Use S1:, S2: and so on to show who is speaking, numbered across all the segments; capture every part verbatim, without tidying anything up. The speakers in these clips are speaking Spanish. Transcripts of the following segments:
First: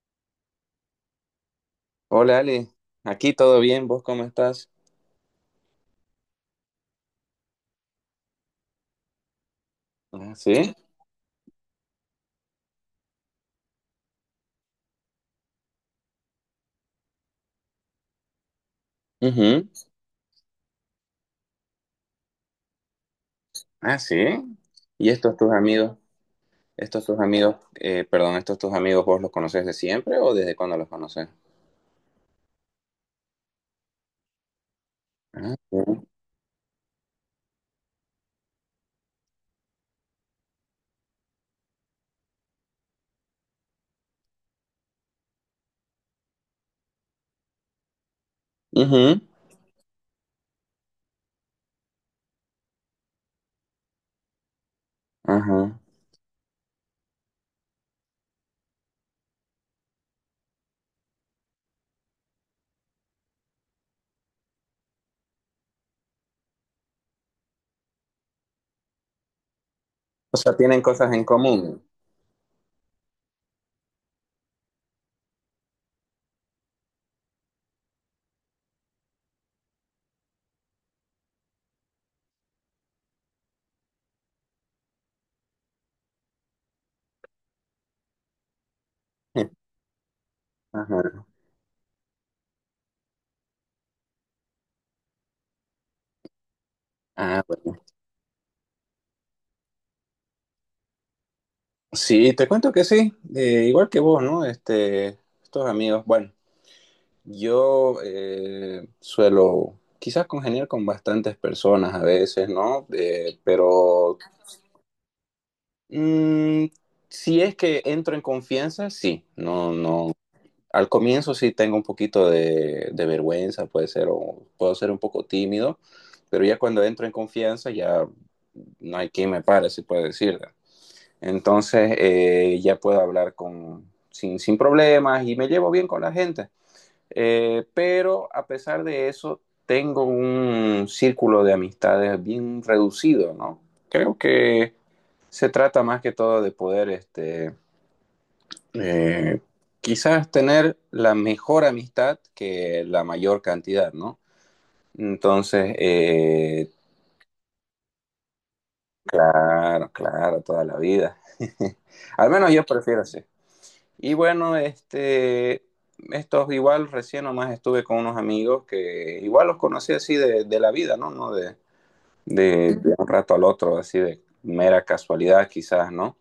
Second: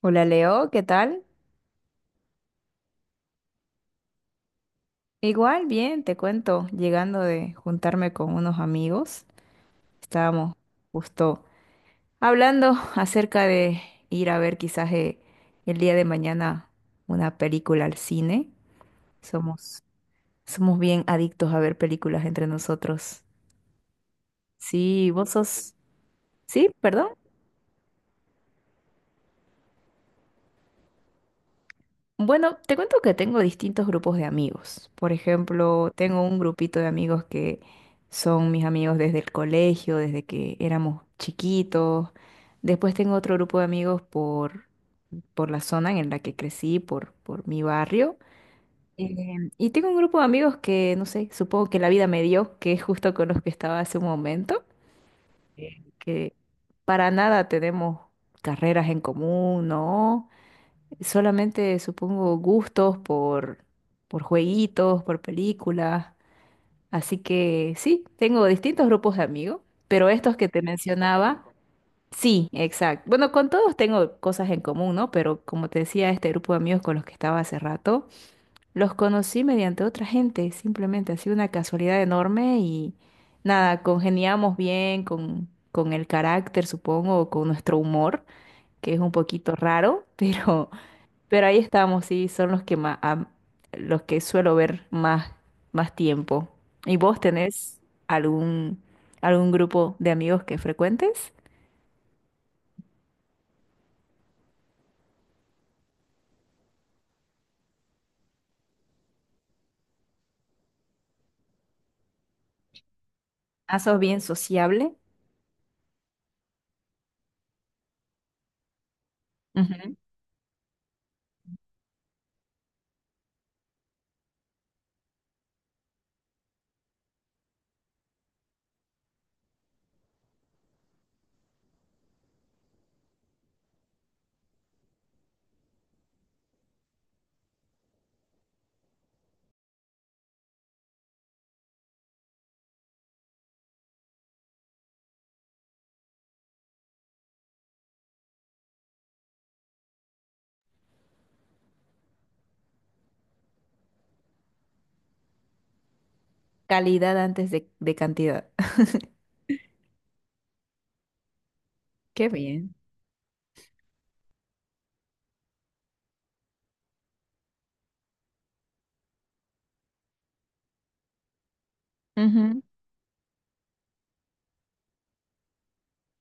S1: Hola Leo, ¿qué tal?
S2: Hola Ale, aquí todo bien, ¿vos cómo estás?
S1: Igual, bien, te cuento, llegando de juntarme con unos amigos,
S2: Ah,
S1: estábamos
S2: sí.
S1: justo hablando acerca de ir a ver quizás eh, el día de mañana una película al cine.
S2: Ujú.
S1: Somos, somos bien adictos a ver películas entre nosotros.
S2: Ah, sí. ¿Y
S1: Sí, vos
S2: estos tus
S1: sos...
S2: amigos?
S1: Sí,
S2: ¿Estos
S1: perdón.
S2: tus amigos, eh, perdón, estos tus amigos vos los conoces de siempre o desde cuándo los conoces?
S1: Bueno, te cuento que tengo distintos grupos de amigos. Por
S2: Ah,
S1: ejemplo,
S2: sí.
S1: tengo un grupito de amigos que son mis amigos desde el colegio, desde que éramos chiquitos. Después tengo otro grupo de amigos por, por la zona en la que crecí, por, por mi barrio.
S2: Ujú.
S1: Em, y tengo un grupo de amigos que, no sé, supongo que la vida me dio, que es justo con los que estaba hace un momento,
S2: Ajá.
S1: eh, que para nada tenemos carreras en común, ¿no? Solamente supongo gustos por, por jueguitos, por películas. Así que sí, tengo distintos grupos de amigos, pero estos
S2: O
S1: que
S2: sea,
S1: te
S2: tienen cosas en
S1: mencionaba,
S2: común.
S1: sí, exacto. Bueno, con todos tengo cosas en común, ¿no? Pero como te decía, este grupo de amigos con los que estaba hace rato, los conocí mediante otra gente, simplemente ha sido una casualidad enorme y nada, congeniamos bien con, con el carácter, supongo, o con nuestro humor, que es un poquito raro, pero...
S2: Ajá.
S1: Pero ahí estamos, sí, son los que más, los que suelo ver más, más tiempo. ¿Y vos
S2: Ah,
S1: tenés
S2: bueno.
S1: algún, algún grupo de amigos que frecuentes?
S2: Sí, te cuento que sí, eh, igual que vos, ¿no? Este, estos amigos, bueno, yo eh, suelo quizás congeniar con bastantes personas a veces, ¿no? Eh,
S1: Ah, sos
S2: pero
S1: bien sociable.
S2: mm, si es que entro en confianza, sí. No,
S1: Ujú.
S2: no. Al comienzo sí tengo un poquito de, de vergüenza, puede ser, o puedo ser un poco tímido, pero ya cuando entro en confianza ya no hay quien me pare, se puede decir. Entonces eh, ya puedo hablar con, sin, sin problemas y me llevo bien con la gente. Eh, pero a pesar de eso, tengo un círculo de amistades bien reducido, ¿no? Creo que se trata más que todo de poder, este, eh, quizás tener la mejor amistad que la mayor cantidad, ¿no? Entonces, eh,
S1: Calidad antes de, de cantidad.
S2: claro, claro, toda la vida.
S1: Qué
S2: Al menos yo
S1: bien.
S2: prefiero así. Y bueno, este, estos igual recién nomás estuve con unos amigos que igual los conocí así de, de la vida, ¿no? No de,
S1: Ujú.
S2: de, de un rato al otro, así de mera casualidad quizás, ¿no?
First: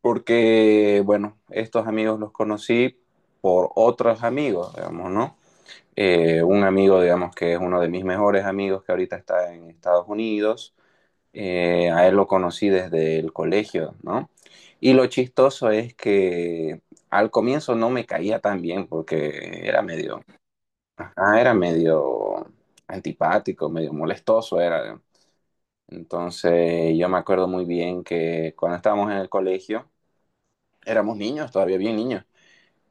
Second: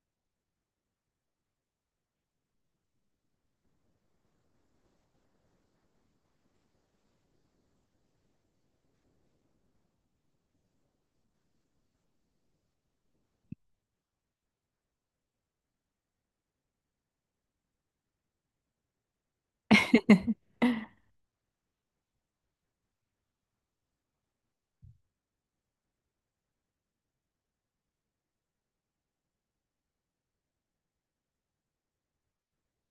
S2: Porque, bueno, estos amigos los conocí por otros amigos, digamos, ¿no? Eh, un amigo, digamos, que es uno de mis mejores amigos que ahorita está en Estados Unidos, eh, a él lo conocí desde el colegio, ¿no? Y lo chistoso es que al comienzo no me caía tan bien porque era medio, ah, era medio antipático, medio molestoso era. Entonces yo me acuerdo muy bien que cuando estábamos en el colegio, éramos niños, todavía bien niños,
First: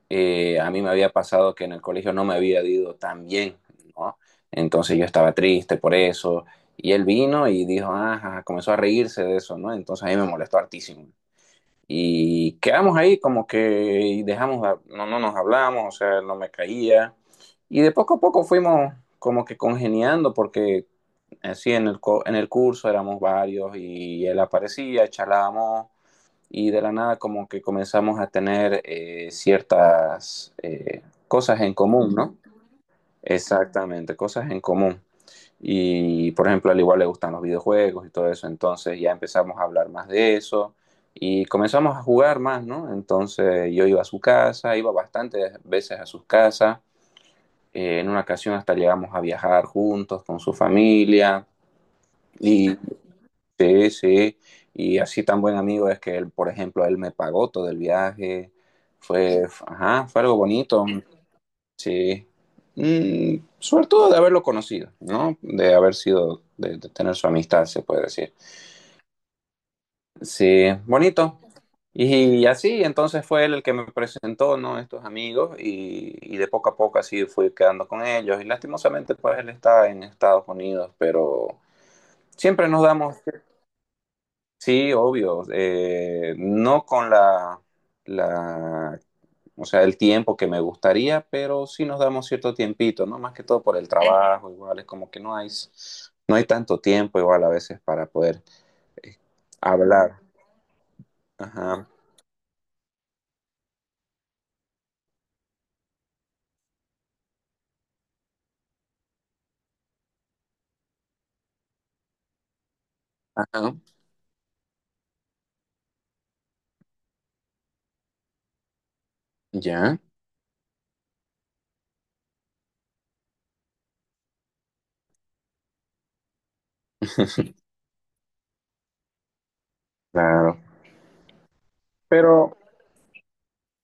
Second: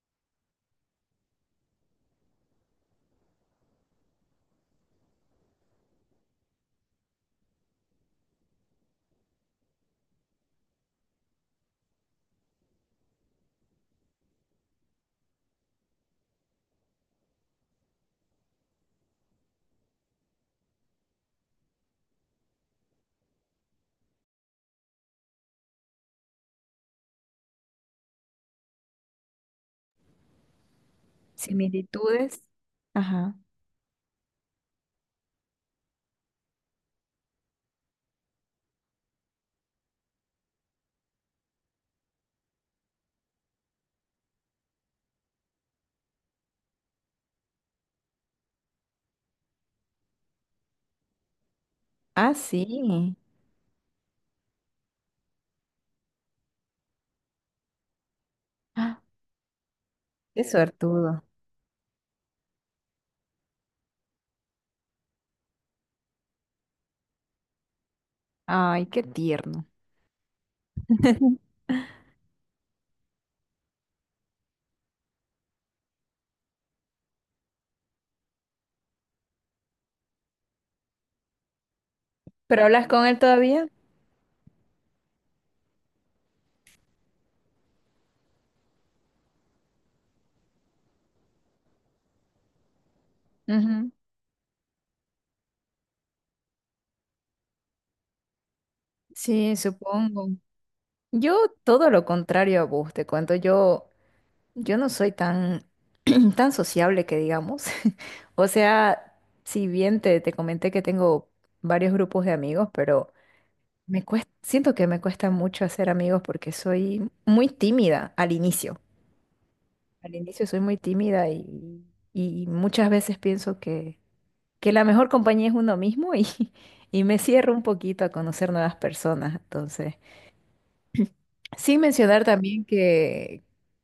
S2: eh, a mí me había pasado que en el colegio no me había ido tan bien, ¿no? Entonces yo estaba triste por eso. Y él vino y dijo, ajá, comenzó a reírse de eso, ¿no? Entonces a mí me molestó hartísimo. Y quedamos ahí como que dejamos, no, no nos hablamos, o sea, no me caía. Y de poco a poco fuimos como que congeniando porque así en el, co- en el curso éramos varios y él aparecía, charlábamos y de la nada como que comenzamos a tener eh, ciertas eh, cosas en común, ¿no?
S1: Similitudes. Ajá.
S2: Exactamente, cosas en común. Y por ejemplo, al igual le gustan los videojuegos y todo eso, entonces ya empezamos a hablar más de eso y comenzamos a jugar más, ¿no? Entonces yo iba a su casa, iba bastantes veces a sus casas, eh, en una ocasión hasta llegamos a viajar juntos con su familia
S1: Ah,
S2: y
S1: sí.
S2: sí, sí, y así tan buen amigo es que él, por ejemplo, él me pagó todo el viaje,
S1: Ah,
S2: fue, f- ajá, fue algo
S1: qué
S2: bonito,
S1: suertudo.
S2: sí, mm, sobre todo de haberlo conocido, ¿no? De haber sido, de, de tener su amistad, se puede decir.
S1: Ay, qué tierno.
S2: Sí, bonito. Y, así, entonces fue él el que me presentó, ¿no? Estos amigos y, y de poco a poco así fui quedando con ellos y lastimosamente pues él está en Estados Unidos, pero
S1: ¿Pero
S2: siempre nos
S1: hablas con
S2: damos
S1: él todavía?
S2: sí, obvio. Eh, no con la, la, o sea, el tiempo que me gustaría, pero sí nos damos cierto tiempito, ¿no? Más que todo por el
S1: Ujú.
S2: trabajo, igual es como que no hay, no hay tanto tiempo igual a veces para poder eh,
S1: Sí,
S2: hablar.
S1: supongo. Yo
S2: Ajá,
S1: todo lo contrario a vos, te cuento, yo, yo no soy tan, tan sociable que digamos. O sea, si bien te, te comenté que tengo varios grupos de amigos, pero
S2: ajá,
S1: me cuesta, siento que me cuesta mucho hacer amigos porque soy muy tímida al inicio.
S2: ya,
S1: Al inicio soy muy tímida y, y muchas veces pienso que, que la mejor compañía es uno mismo y, y me cierro un poquito a conocer nuevas personas. Entonces...
S2: claro.
S1: Sin mencionar
S2: Pero,
S1: también que,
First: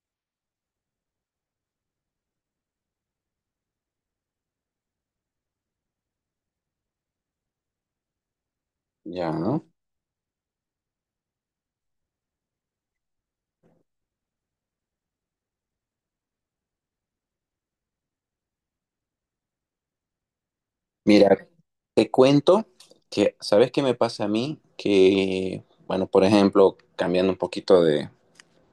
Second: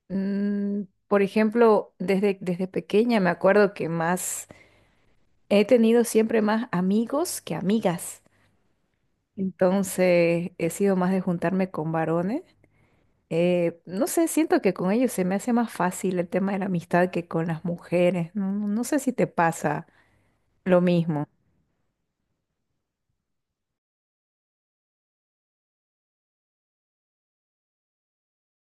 S1: mm, por ejemplo, desde, desde pequeña me acuerdo que más he tenido siempre más amigos que amigas.
S2: ya, ¿no?
S1: Entonces he sido más de juntarme con varones. Eh, no sé, siento que con ellos se me hace más fácil el tema de la amistad que con las mujeres. No, no sé si te pasa lo mismo.
S2: Mira, te cuento que, ¿sabes qué me pasa a mí? Que, bueno, por ejemplo, cambiando un poquito de,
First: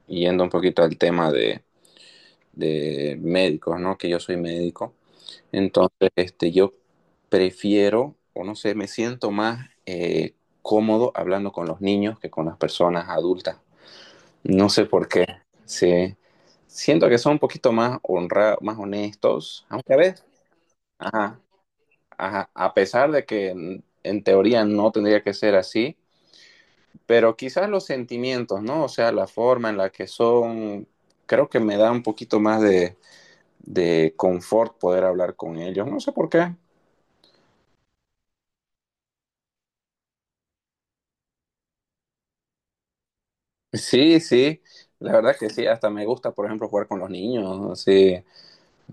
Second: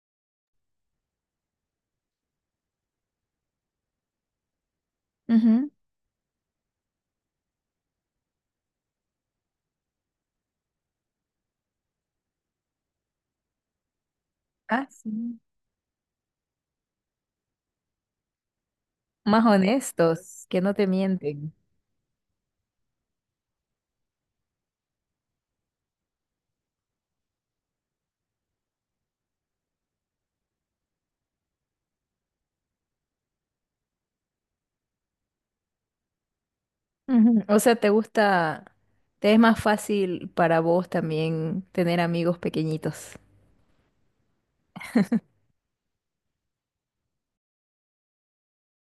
S2: yendo un poquito al tema de de médicos, ¿no? Que yo soy médico.
S1: Ujú.
S2: Entonces, este, yo prefiero, o no sé, me siento más eh, cómodo hablando con los niños que con las personas adultas. No sé
S1: Ah,
S2: por qué.
S1: sí.
S2: Sí. Siento que son un poquito más honrados, más
S1: Más
S2: honestos, aunque a veces,
S1: honestos, que no te
S2: ajá,
S1: mienten.
S2: ajá, a pesar de que en, en teoría no tendría que ser así, pero quizás los sentimientos, ¿no? O sea, la forma en la que son, creo que me da un poquito más de, de confort poder hablar con ellos. No sé por qué.
S1: Ujú. O sea, ¿te gusta, te es más fácil para vos también tener amigos pequeñitos?
S2: Sí, sí. La verdad que sí, hasta me gusta, por ejemplo, jugar con los niños. Sí.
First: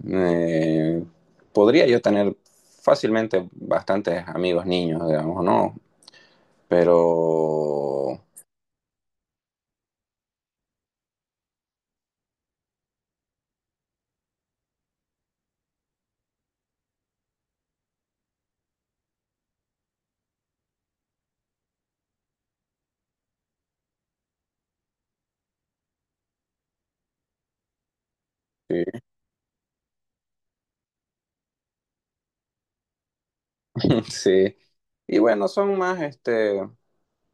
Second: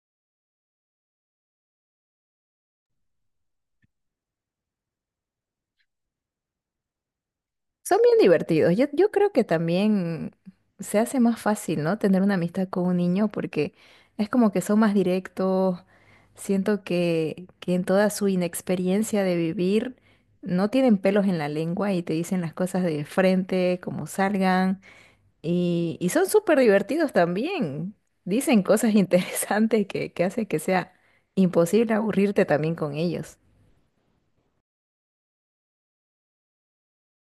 S2: Eh, podría yo tener fácilmente bastantes amigos niños, digamos, ¿no?
S1: Son bien
S2: Pero
S1: divertidos. Yo, yo creo que también se hace más fácil, ¿no? Tener una amistad con un niño porque es como que son más directos. Siento que, que en toda su inexperiencia de vivir no tienen pelos en la lengua y te dicen las cosas de frente, como salgan. Y, y son súper divertidos también. Dicen
S2: sí,
S1: cosas interesantes que, que hacen que sea imposible aburrirte también con ellos.
S2: sí. Y bueno, son más, este,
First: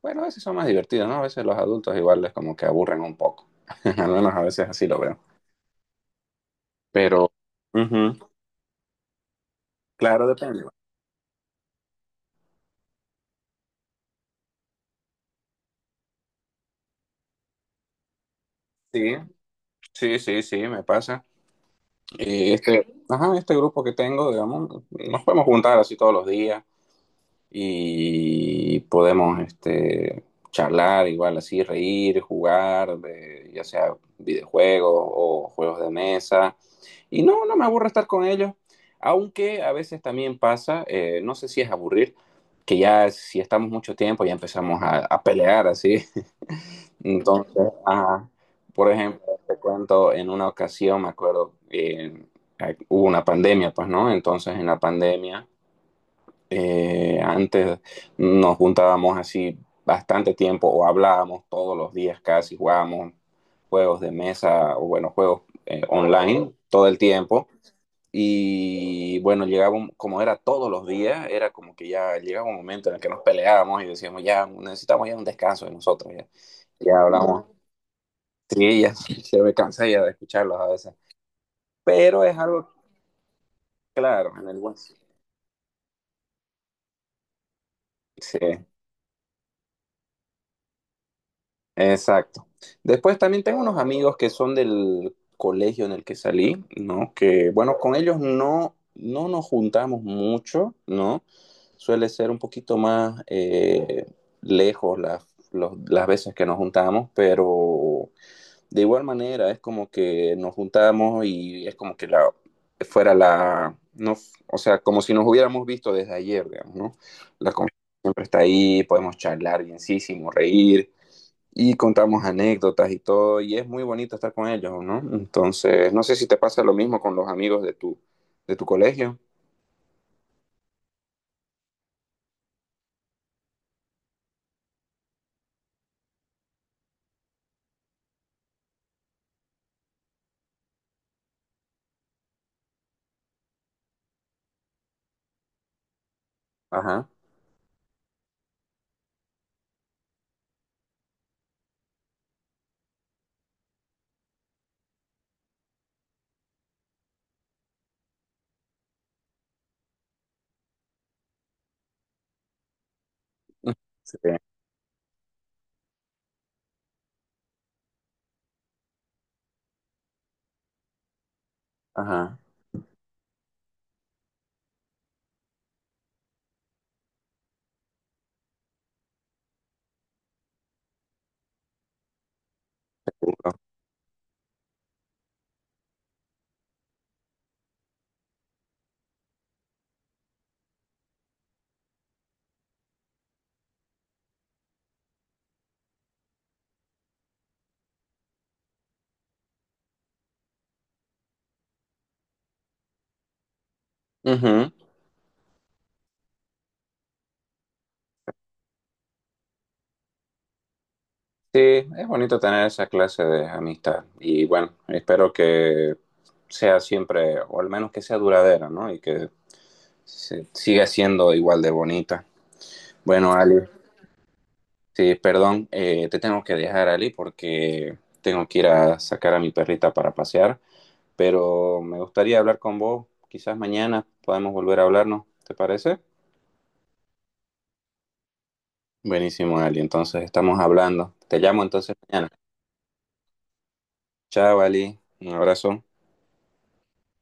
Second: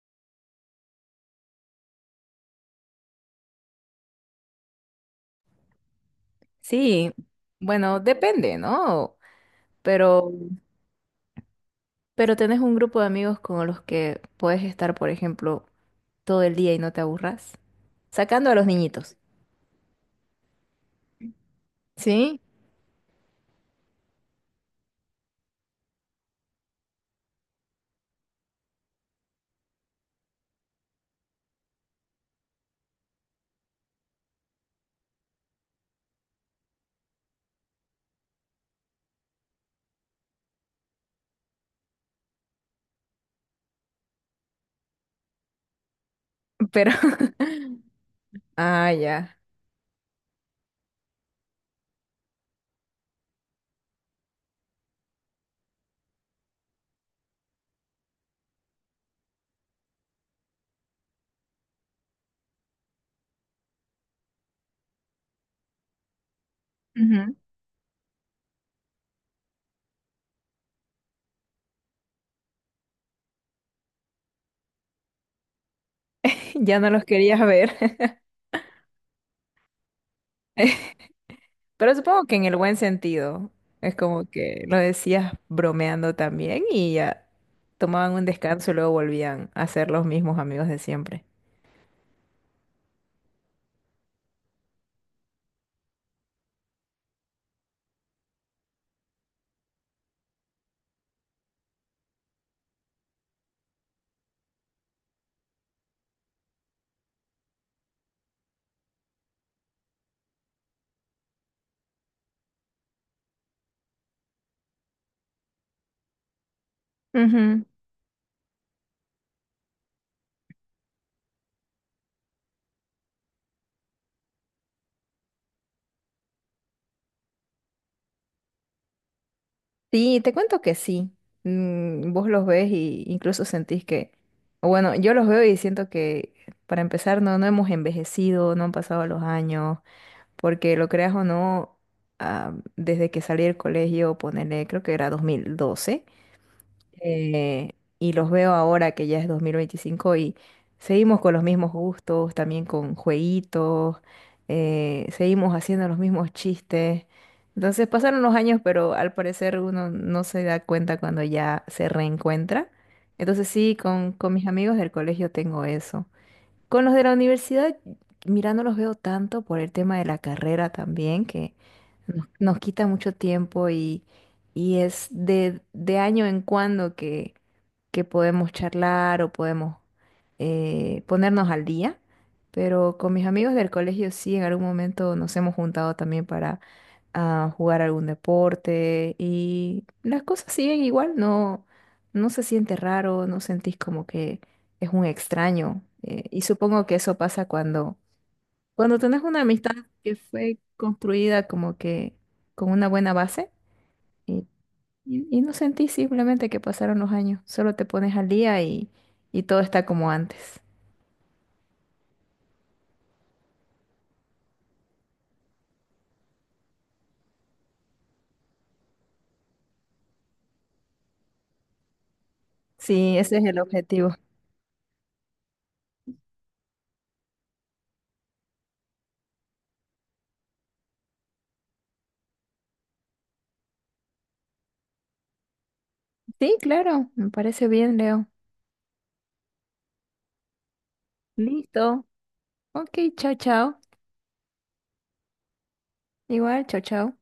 S2: bueno, a veces son más divertidos, ¿no? A veces los adultos igual les como que aburren un poco. Al menos a veces así lo veo.
S1: Sí,
S2: Pero,
S1: bueno,
S2: ujú,
S1: depende, ¿no?
S2: claro,
S1: Pero,
S2: depende.
S1: pero tenés un grupo de amigos con los que puedes estar, por ejemplo, todo el día y no te aburras. Sacando a los niñitos.
S2: Sí, sí, sí, sí, me pasa.
S1: Sí,
S2: Eh, este, ajá, este grupo que tengo, digamos, nos podemos juntar así todos los días y podemos este, charlar igual así, reír, jugar, de- ya sea videojuegos o juegos de mesa. Y no, no me aburre estar con ellos, aunque a veces también pasa, eh, no sé si es aburrir, que ya si estamos mucho tiempo ya empezamos a, a pelear así.
S1: pero...
S2: Entonces, ajá, por
S1: Ah,
S2: ejemplo,
S1: ya.
S2: te cuento, en una ocasión, me acuerdo, eh, ay, hubo una pandemia, pues, ¿no? Entonces, en la pandemia, eh, antes nos juntábamos así bastante tiempo o hablábamos todos los días casi, jugábamos juegos de mesa o, bueno, juegos eh, online todo el
S1: Ujú.
S2: tiempo. Y bueno, llegábamos, como era todos los días, era como que ya llegaba un momento en el que nos peleábamos y decíamos, ya necesitamos ya un descanso de nosotros, ya,
S1: Ya no
S2: ya
S1: los querías
S2: hablamos
S1: ver.
S2: sí, ya se me cansa ya de escucharlos a veces.
S1: Pero
S2: Pero
S1: supongo que
S2: es
S1: en el
S2: algo
S1: buen sentido. Es como
S2: claro en el
S1: que lo
S2: hueso.
S1: decías bromeando también y ya tomaban un
S2: Sí,
S1: descanso y luego volvían a ser los mismos amigos de siempre.
S2: exacto. Después también tengo unos amigos que son del colegio en el que salí, ¿no? Que bueno, con ellos no, no nos juntamos mucho, ¿no? Suele ser un poquito más eh, lejos las, los- las veces que nos juntamos, pero de igual manera, es como que nos juntamos y es como que la, fuera la, no, o sea, como si nos hubiéramos visto desde ayer, digamos, ¿no? La
S1: Ujú.
S2: confianza siempre está ahí, podemos charlar bienísimo, reír y contamos anécdotas y todo, y es muy bonito estar con ellos, ¿no? Entonces, no sé si te pasa lo mismo con los amigos de tu, de tu colegio.
S1: Sí, te cuento que sí. Mm, vos los ves y incluso sentís que, o bueno, yo los veo y siento que para empezar no, no hemos envejecido, no han pasado los años, porque lo creas o no, ah, desde que salí del colegio, ponele, creo que era dos mil doce.
S2: Ajá.
S1: eh, y los veo ahora que ya es dos mil veinticinco y seguimos con los mismos gustos, también con jueguitos, eh, seguimos haciendo los mismos chistes. Entonces pasaron los años, pero al parecer uno no se da cuenta cuando ya se reencuentra. Entonces sí, con, con
S2: Sí.
S1: mis amigos del colegio tengo eso. Con los de la universidad, mira, no los veo tanto por el tema de la carrera también, que nos,
S2: Ajá.
S1: nos quita mucho tiempo y, y es de, de año en cuando que, que podemos charlar o podemos eh, ponernos al día. Pero con mis amigos del colegio sí, en algún momento nos hemos juntado también para a jugar algún deporte y las cosas siguen igual, no, no se siente raro, no sentís como que es un extraño. Eh, y supongo que eso pasa cuando, cuando tenés una amistad que fue construida como que con una buena base y,
S2: Ujú.
S1: y- y no sentís simplemente que pasaron los años, solo te pones al día y, y todo está como antes.
S2: Sí, es bonito tener esa clase de amistad y bueno, espero que sea siempre, o al menos que sea duradera, ¿no? Y que se- siga siendo igual de bonita.
S1: Sí,
S2: Bueno,
S1: ese es el
S2: Ali,
S1: objetivo.
S2: sí, perdón, eh, te tengo que dejar, Ali, porque tengo que ir a sacar a mi perrita para pasear, pero me gustaría hablar con vos, quizás mañana podemos volver a hablarnos, ¿te parece?
S1: Sí, claro, me parece bien, Leo.
S2: Buenísimo, Ali, entonces estamos hablando. Te llamo entonces
S1: Listo.
S2: mañana.
S1: Ok, chao, chao.
S2: Chao, Ali, un abrazo.
S1: Igual, chao, chao.